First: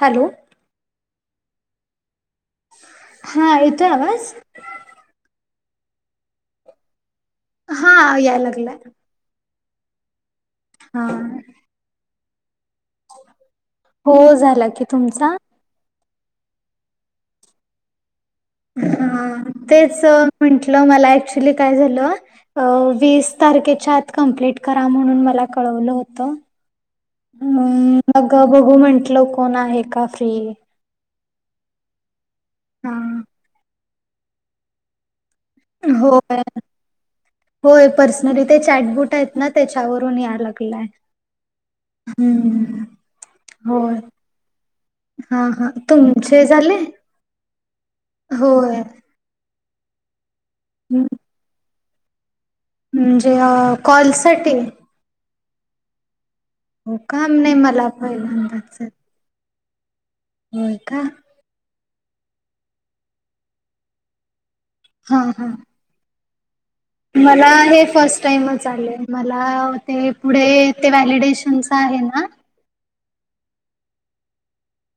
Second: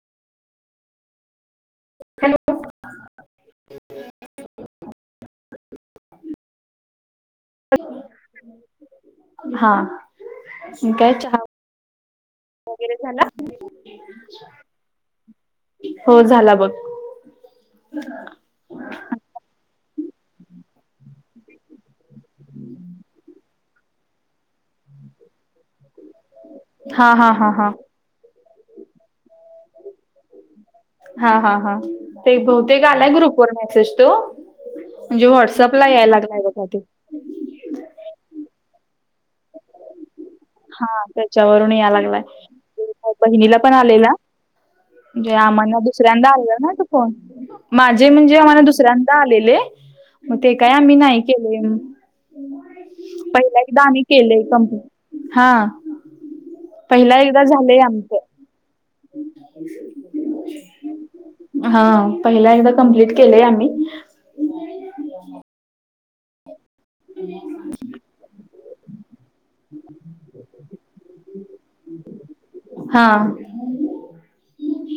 Hello hello हा येतोय आवाज? हा याय लागलाय. हा मी हा काय चहा वगैरे झाला? हो झाला की तुमचा हो झाला बघ. [inaudible] हा तेच म्हंटलं मला ऍक्च्युली काय झालं वीस तारखेच्या आत कंप्लीट करा म्हणून मला कळवलं होत. हा हा हा हा अं मग बघू म्हंटल कोण आहे का फ्री. हा हा हा ते बहूतेक हा आलाय ग्रुप वर मेसेज तो म्हणजे व्हॉट्सअप ला यायला लागलाय होय बघा ते होय पर्सनली ते चॅटबुट आहेत ना त्याच्यावरून या लागलाय हा त्याच्यावरून या लागलाय हम्म बहिणीला पण होय आलेला म्हणजे हा हा आम्हाला दुसऱ्यांदा तुमचे आला ना झाले तो फोन माझे म्हणजे आम्हाला होय दुसऱ्या आलेले मग ते काय आम्ही नाही केलो म्हणजे कॉलसाठी हां हो काम नाही मला [unintelligible] [inaudible] होय का हा पहिला एकदा कम्प्लीट केलंय आम्ही हा हा मला हे फर्स्ट टाइमच आले मला ते पुढे ते व्हॅलिडेशनच आहे ना हा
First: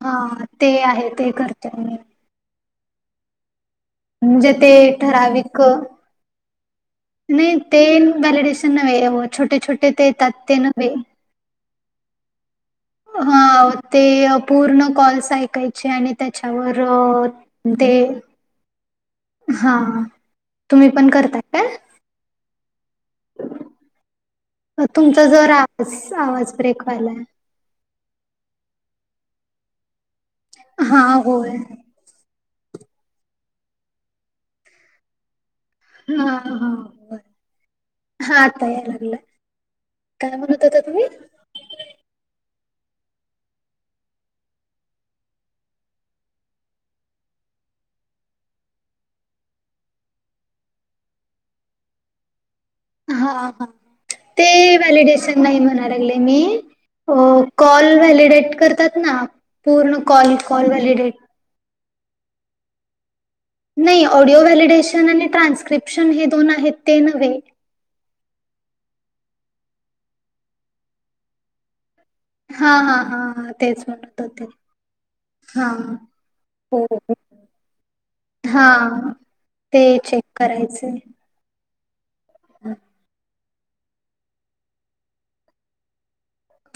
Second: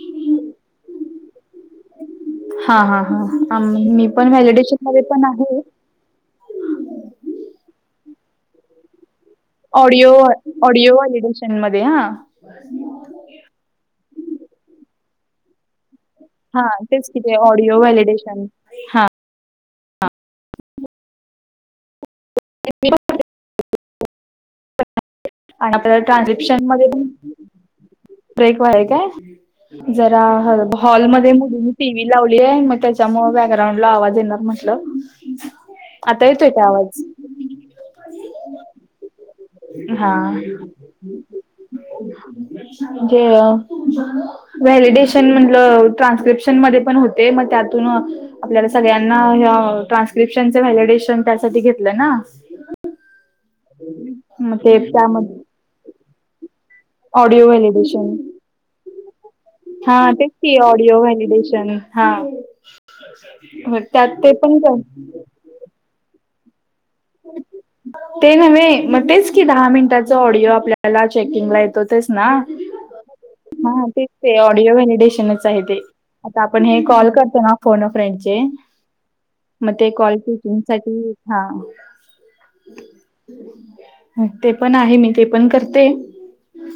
हा ते आहे ते करते मी. हा हा हा मी पण म्हणजे ते व्हॅलिडेशनमध्ये पण आहे. ठराविक नाही ते वलिडेशन नवे होत ऑडिओ ऑडिओ वलिडेशन मध्ये हा हा ते पूर्ण कॉल्स ऐकायचे आणि हा त्याच्यावर तेच कि ते ऑडिओ ते व्हॅलिडेशन हा हा तुम्ही पण करता काय? तुमचा जर आणि आपल्याला आवाज आवाज ट्रान्स्क्रिप्शन ब्रेक मध्ये पण व्हालाय. ब्रेक वालाय काय जरा हा हॉलमध्ये मु होय टी व्ही लावली आहे मग त्याच्यामुळ बॅकग्राउंड ला आवाज येणार म्हटलं. हा आता येतोय का हा आवाज? बर हा आता या लागलाय. हा काय म्हणत होता तुम्ही? तजे व्हॅलिडेशन म्हटलं ट्रान्स्क्रिप्शन मध्ये पण होते मग त्यातून आपल्याला सगळ्यांना ट्रान्स्क्रिप्शनच व्हॅलिडेशन त्यासाठी घेतलं ना. हा हा ते मग त्यामध्ये व्हॅलिडेशन नाही म्हणागले मी अ ऑडिओ कॉल व्हॅलिडेशन व्हॅलिडेट करतात ना हा पूर्ण तेच कॉल क कॉल ऑडिओ व्हॅलिडेट वॉलिडेशन हा [unintelligible] नाही ते ऑडिओ पण कर व्हॅलिडेशन आणि ट्रान्स्क्रिप्शन हे दोन आहेत ते नव्हे ते नव्हे म तेच की दहा मिनटाचा ऑडिओ आपल्याला चेकिंगला येतो ना हा हा हा तेच म्हणत ते होते ऑडिओ व्हेडिडेशनच आहे हा ते आता आपण हे हो कॉल करतो ना फोन फ्रेंडचे हा मग ते कॉल चेकिंग साठी हा हम् [unintelligible] ते पण आहे मी ते पण करते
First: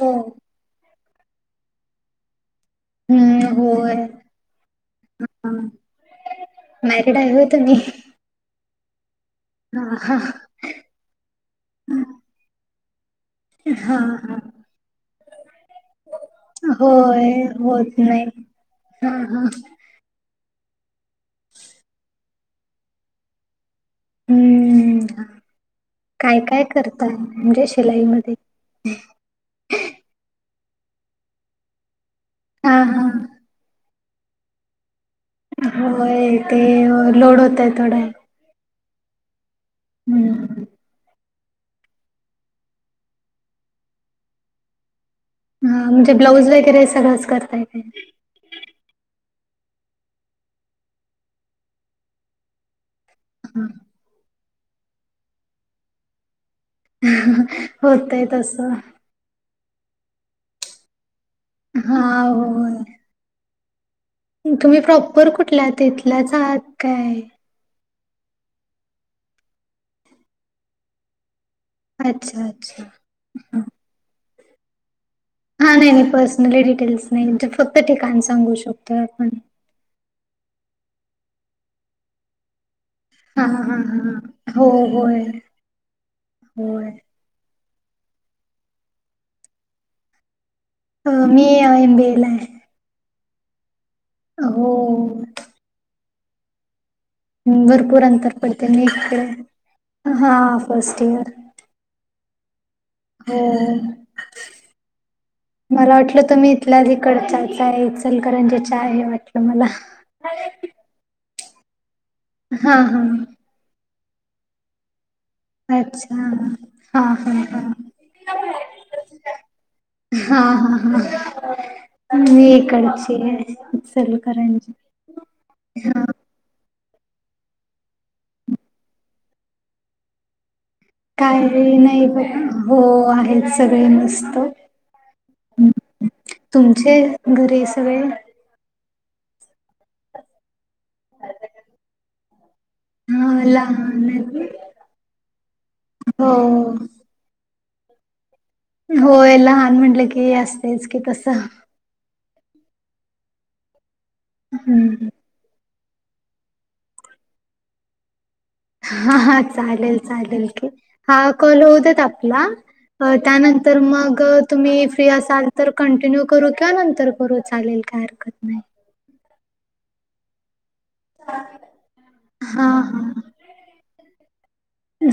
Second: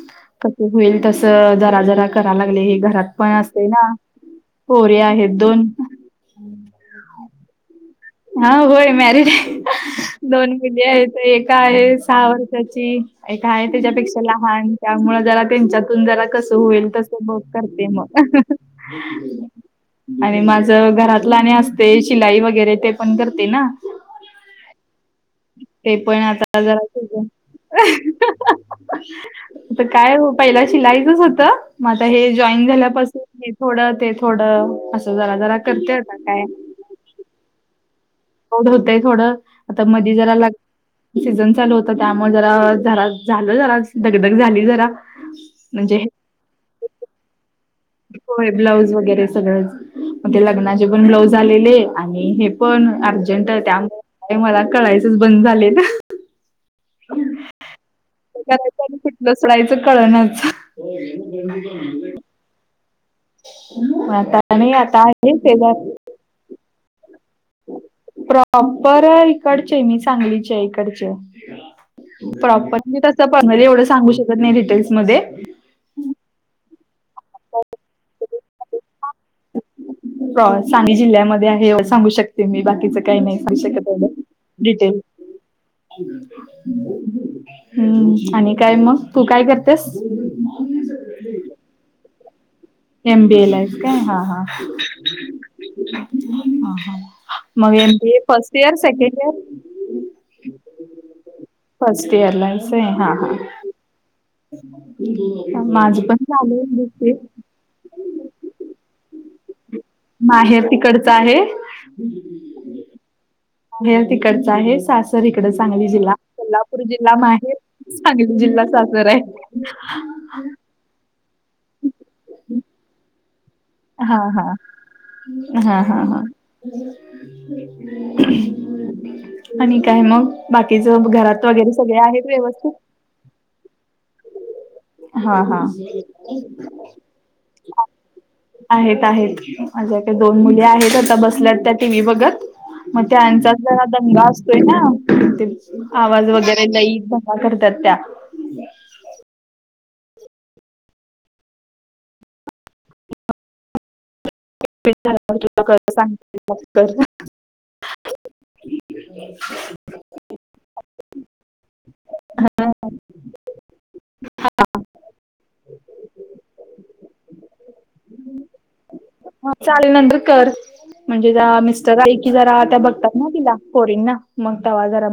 हो कधी होईल तस जरा जरा करा लागले, हे घरात पण हम्म असते, ना होय पोर्या आहेत हा दोन. मॅरिड आहे हो तुमी. हा होय मॅरी हा ह कली आहे एका आहे सहा वर्षाची ऐ काय हा त्याच्यापेक्षा हा लहान त्यामुळ जरा त्यांच्यातून जरा कसं होईल तसं होय मग करते होत मग नाही हा अ हा आणि माझ घरातल अन् असते शिलाई वगैरे ते पण करते ना हम ते पण आता जा आ करताय म्हणजे शिलाईमध्ये काय पहिला शिलाईचच होतं मग आता हे जॉईन हा झाल्यापासून हा हे थोडं तेच थोडं असं जरा जरा करते आता होय काय. ते लोड होत आहे थोडं होतय थोडं आता मध्ये जरा लग हम्म सीझन चालू होत त्यामुळे जरा जरा झालं, जरा धगधग झाली जरा. ह म्हणजे ब्लाऊज वगैरे सगळंच करताय का. ब्लाऊज वगैरे सगळं म्हणे लग्नाचे पण ब्लाउज आलेले आणि हे. पण अर्जंट त्यामुळे मला कळायचंच बंद झाले. होतय ते तसं करायचं आणि कुटलं सडायचं कळणच. ह हो. ह् [unintelligible] तुम्ही प्रॉपर कुठल्याात येथलाच आहात काय. प्रॉपर इकडचे मी सांगलीचे आहे इकडचे. अच्छा अच्छा प्रॉपर्टी तसं पनली एवढं सांगू शकत नाही डिटेल्समध्ये. हा नाही नाही पर्सनली डिटेल्स नाही, फक्त ठिकाण सांगू शकतोय आपण. सांगली जिल्ह्यामध्ये आहे सांगू शकते मी बाकीच. काही नाही हा कर हा शकत हा हो डिटेल. होय होय अ, हम्म आणि काय मग तू काय करतेस. हो मी एम बी ए आहे एम बी ए ला आहेस काय हा हा. हो ह् मग एम भरपूर बी ए अंतर फर्स्ट पडते इयर नीट ते सेकंड इयर हा फर्स्ट इयर. फस्ट इयर आहेस आहे हा ह हो माझ पण झाले. कड चा आहे इचलकरंजीचा हे वाटलं मला. तिकडचं आहे. हम् [unintelligible] हा हा. माहेर तिकडच आहे, सासर इकड सांगली जिल्हा अच्छा कोल्हापूर हा जिल्हा हा माहेर. हा सांगली जिल्हा सासर आहे. हा हा हा म करची. हा हा हा हा हा. आणि काय मग. बाकीच काय घरात वगैरे सगळे नाही आहेत बघा व्यवस्थित. हो आहे. सगळे मस्त हा हा तुमचे घरी सगळे. आहेत आहेत माझ्या काही दोन मुली आहेत, आता बसल्यात त्या टी व्ही बघत. मग हा त्यांचा ज लहान दंगा असतोय आहेत ना आवाज हो वगैरेला. करतत्या [unintelligible] होय लहान म्हटलं की असतेच की तसं. हम्म [unintelligible] [inaudible] हा हा चालेल चालेल की हा कल होतात आपला त्यानंतर मग तुम्ही फ्री असाल तर कंटिन्यू करू का? नंतर करू चालेल? काय हरकत नाही. ह चाले नंतर कर म्हणजे, ज मिस्टर आई की जरा हा त्या बघतात ना तिला फोरन ना.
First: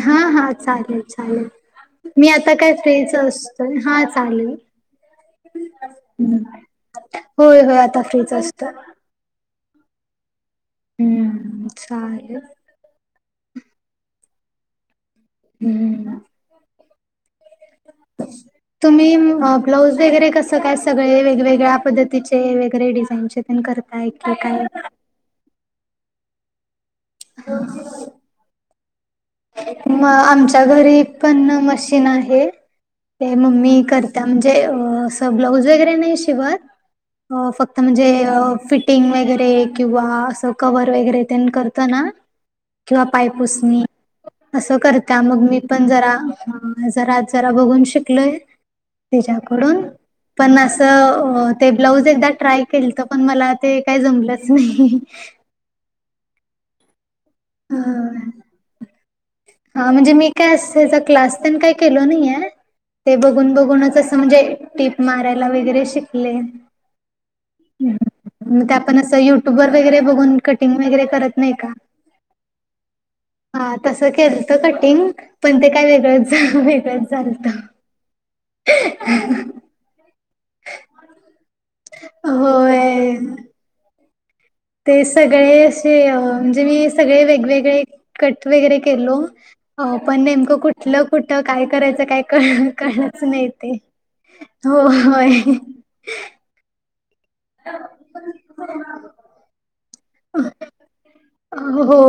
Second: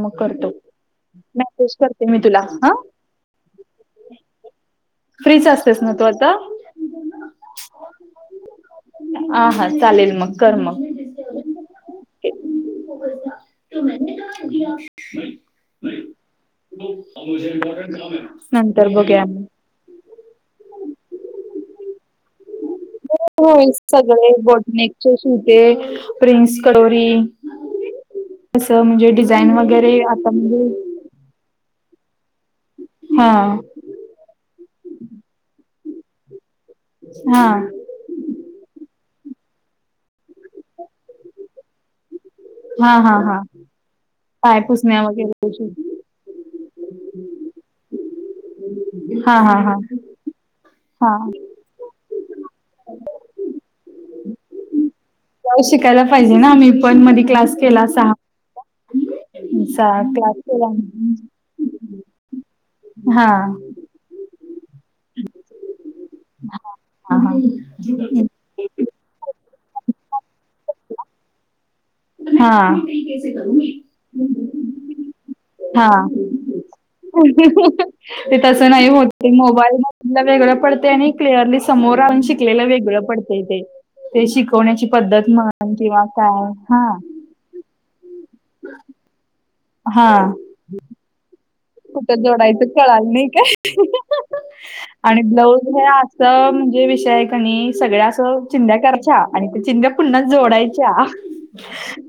हा हा चालेल चालेल, मेसेज करते मी तुला आता काय हा फ्रीच अस. हा चालेल. फ्रीच असतेस ना तू आता? होय होय आता फ्रीच असत. आ हा चालेल मग कर मग. हम्म सय [unintelligible] त म का [unintelligible] हम्म [unintelligible] नंतर तुम्ही बघू. ब्लाऊज वगैरे कसं काय सगळे, वेगवेगळ्या पद्धतीचे वेगरे डिझाईनचे. तेन होय करताय सगळे की काय बॉटनेकचे सुूते प्रिन्स कडोरी ह. तसं म्हणजे डिझाईन वगैरे आता आमच्या म्हणजे घरी पण मशीन आहे हा ते मम्मी करते. म्हणजे असं ब्लाऊज वगैरे नाही शिवत हा अं फक्त म्हणजे फिटिंग वगैरे किंवा असं कवर वगैरे तेन करताना. हा किंवा हा हा पायपुसणी पाय असं पुसण्या करता मग वगैरे मी पण जरा जरा जरा बघून शिकली. हा हा तच्याकडून हा पण हा असं. ते ब्लाऊज एकदा ट्राय केलत पण मला ते काय जमलंच नाही. ब्लाऊज शिकायला पाहिजे ना मी पण मधी क्लास केला होता. अ हा म्हणजे मी काय अस त्याचा क्लास पण काही केलो नाही आहे. ते हा बघून बघूनच असं म्हणजे टिप मारायला वगैरे शिकले. हा हा मग ते आपण असं युट्यूब वर वगैरे बघून कटिंग वगैरे करत नाही का? हा. हा तसं केलंत कटिंग पण ते काय हा वेगळंच झालं वेगळच झालत. ते तसं नाही होत ते मोबाईल वेगळं पडतेय आणि क्लिअरली समोर आणून शिकलेलं वेगळं होय पडतय ते. ते शिकवण्याची ते पद्धत सगळे म्हण असे किंवा अ काय. म्हणजे मी हां सगळे वेगवेगळे कट वगैर केलो पण हां. नेमक कुठे? कठलं कुठ काय करायचं काय कुठं करायचं जोडायचं कळालं कळलंच नाही काय. ते हो आणि होय ब्लाऊज हे आसय म्हणजे विष आहे कणी सगळ्या असं चिंद्या करच्या आणि चिंद्या पुन्हा जोडायच्या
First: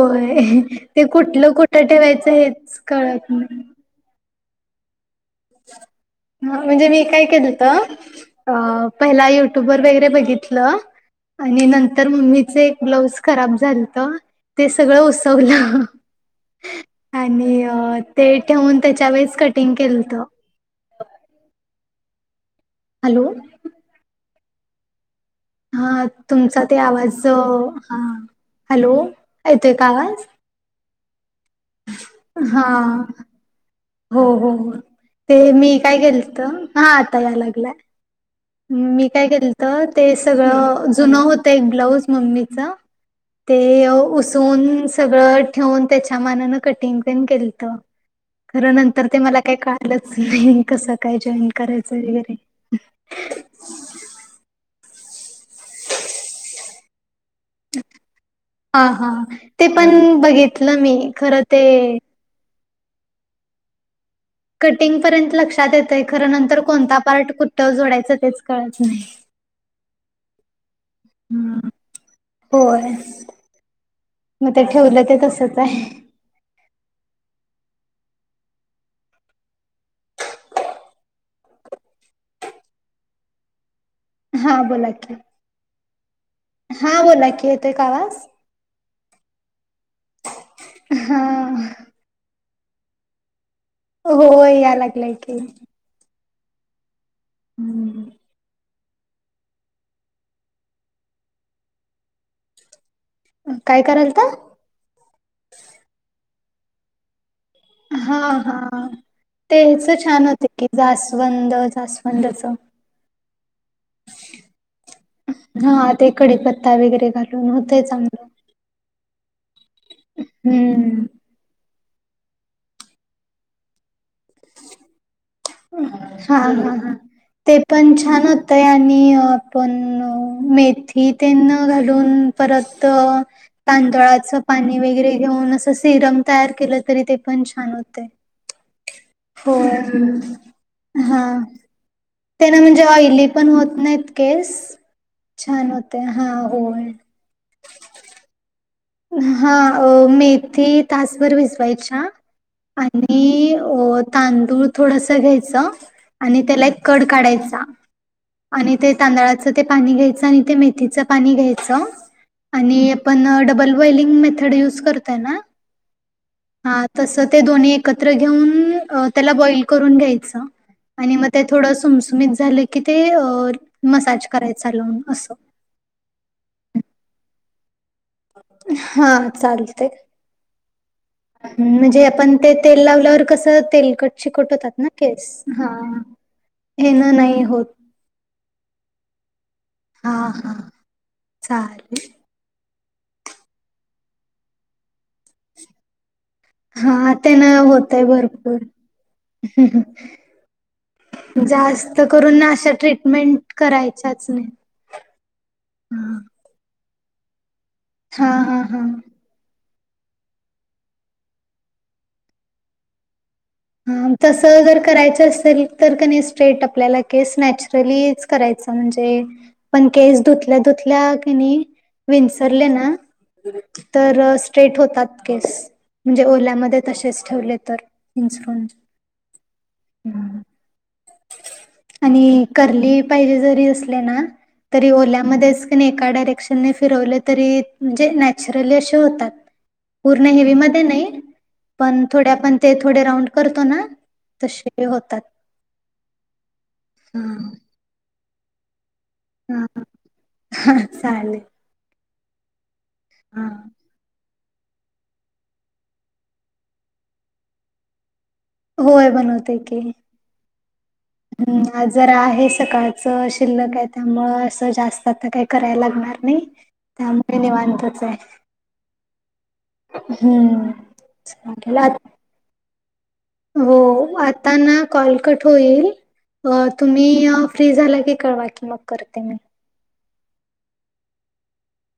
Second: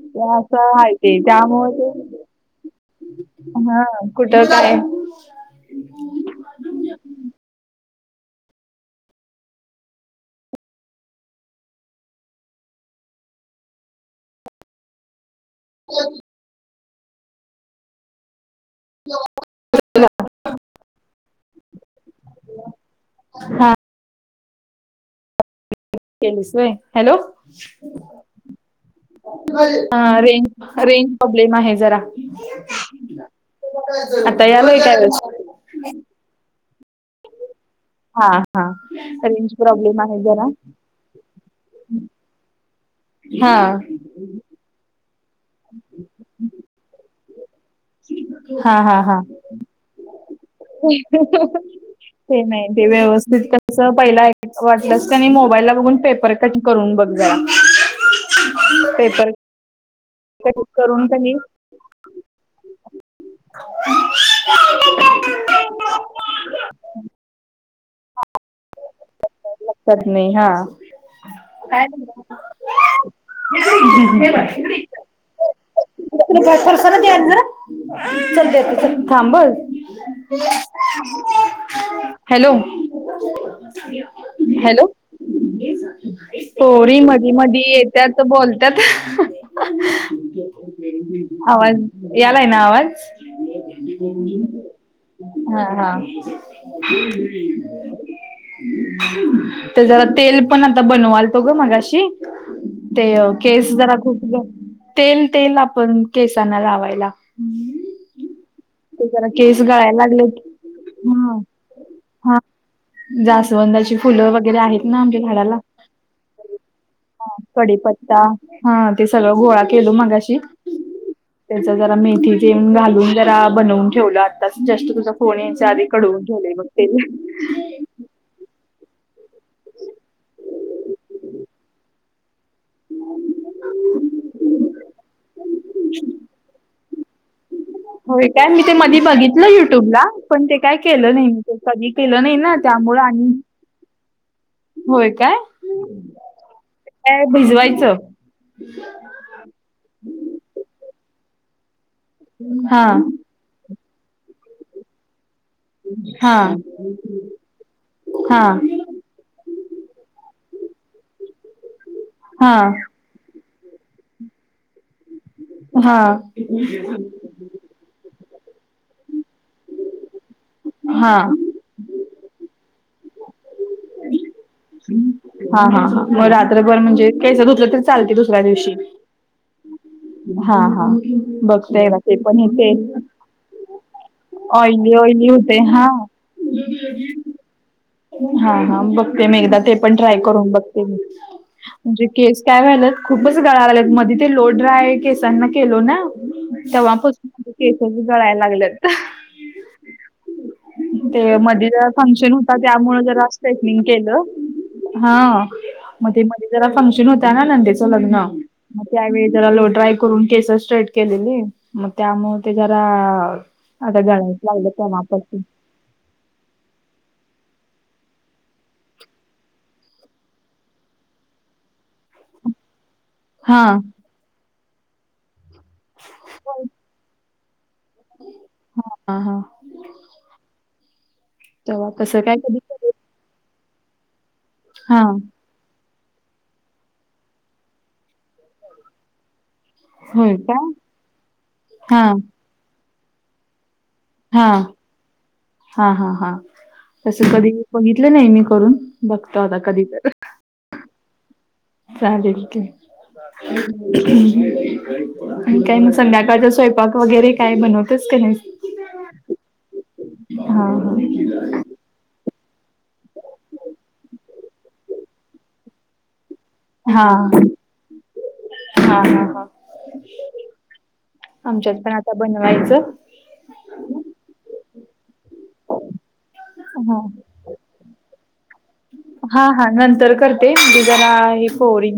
ते असं हाय ते कुठलं त्यामुळे कुठं ते ठेवायचं हेच कळत नाही. हां कुठं काय? हा म्हणजे मी काय केलंत. अ पहिला युट्यूब वर वगैरे बघितलं. आणि नंतर मम्मीचं एक ब्लाऊज खराब झालत. ते सगळं उसवलं आणि अं ते ठेवून त्याच्या वेळेस कटिंग केलत. हॅलो हां हा तुमचा ते हॅलो आवाज अ, हा हॅलो येतोय का आवाज? रेंज प्रॉब्लेम आहे जरा हा हो आता हो हो यालाय काय वेळेस? ते मी काय केेलत हा आता याय लागलाय. हा हा मी काय रेंज केलंत प्रॉब्लेम ते आहे जरा सगळं जुनं होत एक ब्लाऊज मम्मीच ते हा उसवून सगळं ठेऊन त्याच्या मानानं कटिंग पण केलत. खरं हा हा नंतर ते हा मला काय कळालंच नाही? कसं काय जॉईन करायचं? वगैरे ते नाही ते व्यवस्थित त पहिला वाटलंस क नाही मोबाईल ला बघून पेपर कट करून बघ जरा. हा हा पेपर ते पण कट बघितलं मी करून कनी खर ते कटिंग पर्यंत लक्षात येतय खर नंतर कोणता पार्ट कुठ जोडायचं तेच कळत नाही. लक्षात नाही हा [inaudible] हम्म. होय मग ते ठेवलं ते तसच आहे. थांब ह हॅलो, हा हॅलो. बोला की पोरी हा बोला मधी की मधी येतोय का आवाज? येत्याच बोल त्यात हा आवाज यालाय ना आवाज हो या लागलाय की. हा हा हम्म. तर जरा तेल पण आता बनवालतो ग मगाशी. ते केस काय जरा खूप करालता? तेल तेल आपण केसांना लावायला. हा हा ते जरा ते केस हेच गळायला छान लागलेत होते की हा जास्वंद हा जास्वंदच. जास्वंदाची फुलं वगैरे आहेत ना आमच्या झाडाला. हा ते कडीपत्ता वगैरे घालून होतय कडीपत्ता चांगलं. हा ते सगळं गोळा केलो मगाशी. हम्म. त्याच जरा मेथी तेन घालून जरा बनवून ठेवलं आता जस्ट तुझा फोन आधी कडवून हा ठेवलंय बघ हा ह तेल ते पण छान होतय. आणि आपण मेथी तेन घालून परत तांदुळाच पाणी वगैरे घेऊन असं सिरम तयार केलं तरी ते पण छान होत. होय काय मी ते मधी बघितलं युट्यूबला पण ते काय केलं नाही मी ते कधी केलं नाही. ते ना म्हणजे त्यामुळे ऑइली आणि पण होत नाहीत केस होय काय छान होते. हा होय. काय भिजवायचं हा मेथी तासभर भिजवायच्या. हा आणि अ तांदूळ थोडस घ्यायच. हा आणि त्याला एक कड काढायचा हा ते तांदळाच ते पाणी घ्यायच आणि ते मेथीच पाणी घ्यायचं हा हा आणि आपण डबल व्हेलिंग मेथड यूज करताय ना हा हा हा तसंच ते दोन्ही एकत्र घेऊन त्याला बॉयल करून घ्यायच हा आणि मग त्यात थोडं सुमसुमीत झालं की ते मसाज करायच लावून असं हा हा मग रात्रभर म्हणजे केस धुतलं तरी चालते दुसऱ्या दिवशी. हा चालतय. हा हा बघतेय ते आपण पण इथे तेल लावल्यावर कसं तेलकट चिकट होतात ना ऑइली ऑइली केस होतय हा हेन नाही होत. हा हा बघते मी एकदा ते पण हा ट्राय करून हा बघते मी म्हणजे चालेल केस काय वा्हालंत खूपच गळायल्यात मध्ये ते लो ड्राय केसांना केलो ना. हा तेव्हापासून केसेच गळायला लागलेत. ह ते मध्ये जरा फंक्शन होता अशा त्यामुळे जरा ट्रीटमेंट स्ट्रेटनिंग केलं. करायच्याच नाही हा म म [unintelligible] ते जरा फंक्शन होत ना नंदेच लग्न हा हा हा त्यावेळी जरा लो ड्राय करून केस स्ट्रेट केलेली मग त्यामुळे ते जरा आता हा गळायच तसं लागलं जर करायचं तेव्हापासून असेल. तर कणी स्ट्रेट आपल्याला केस नॅचरलीच करायचा म्हणजे. पण केस धुतल्या धुतल्या की नाही विंचरले ना. हा तर स्ट्रेट होतात केस म्हणजे ओल्यामध्ये तसेच ठेवले तर. [unintelligible] हा हा हा तेव्हा तसं काय आणि कधी करू. करली पाहिजे जरी असली ना तरी हा ओल्यामधेच एका डायरेक्शनने फिरवले तरी म्हणजे नॅचरली असे होतात. पूर्ण होय हेवी का मध्ये नाही हा पण थोडे आपण ते थोडे राऊंड करतो ना हा तसे होतात. हा हा हा तस कधी हा बघितले नाही मी करून, बघतो आता कधी तर. ह चालेल चालेल ठीक आहे. हा आणि काय मग संध्याकाळचा स्वयंपाक वगैरे काय बनवतेस का नाही. होय बनवते की, हा हम्म जरा आहे सकाळचं शिल्लक आहे त्यामुळं असं जास्त आता काही करायला लागणार नाही. हा हा त्यामुळे निवांतच आहे हा हा हा. हम्म [unintelligible] आमच्यात पण आता बनवायचं. हो आता ना कॉल कट होईल हा तुम्ही फ्री झाला की कळवा की मग. करते मी. हा हा नंतर करते मी जरा हे. [unintelligible]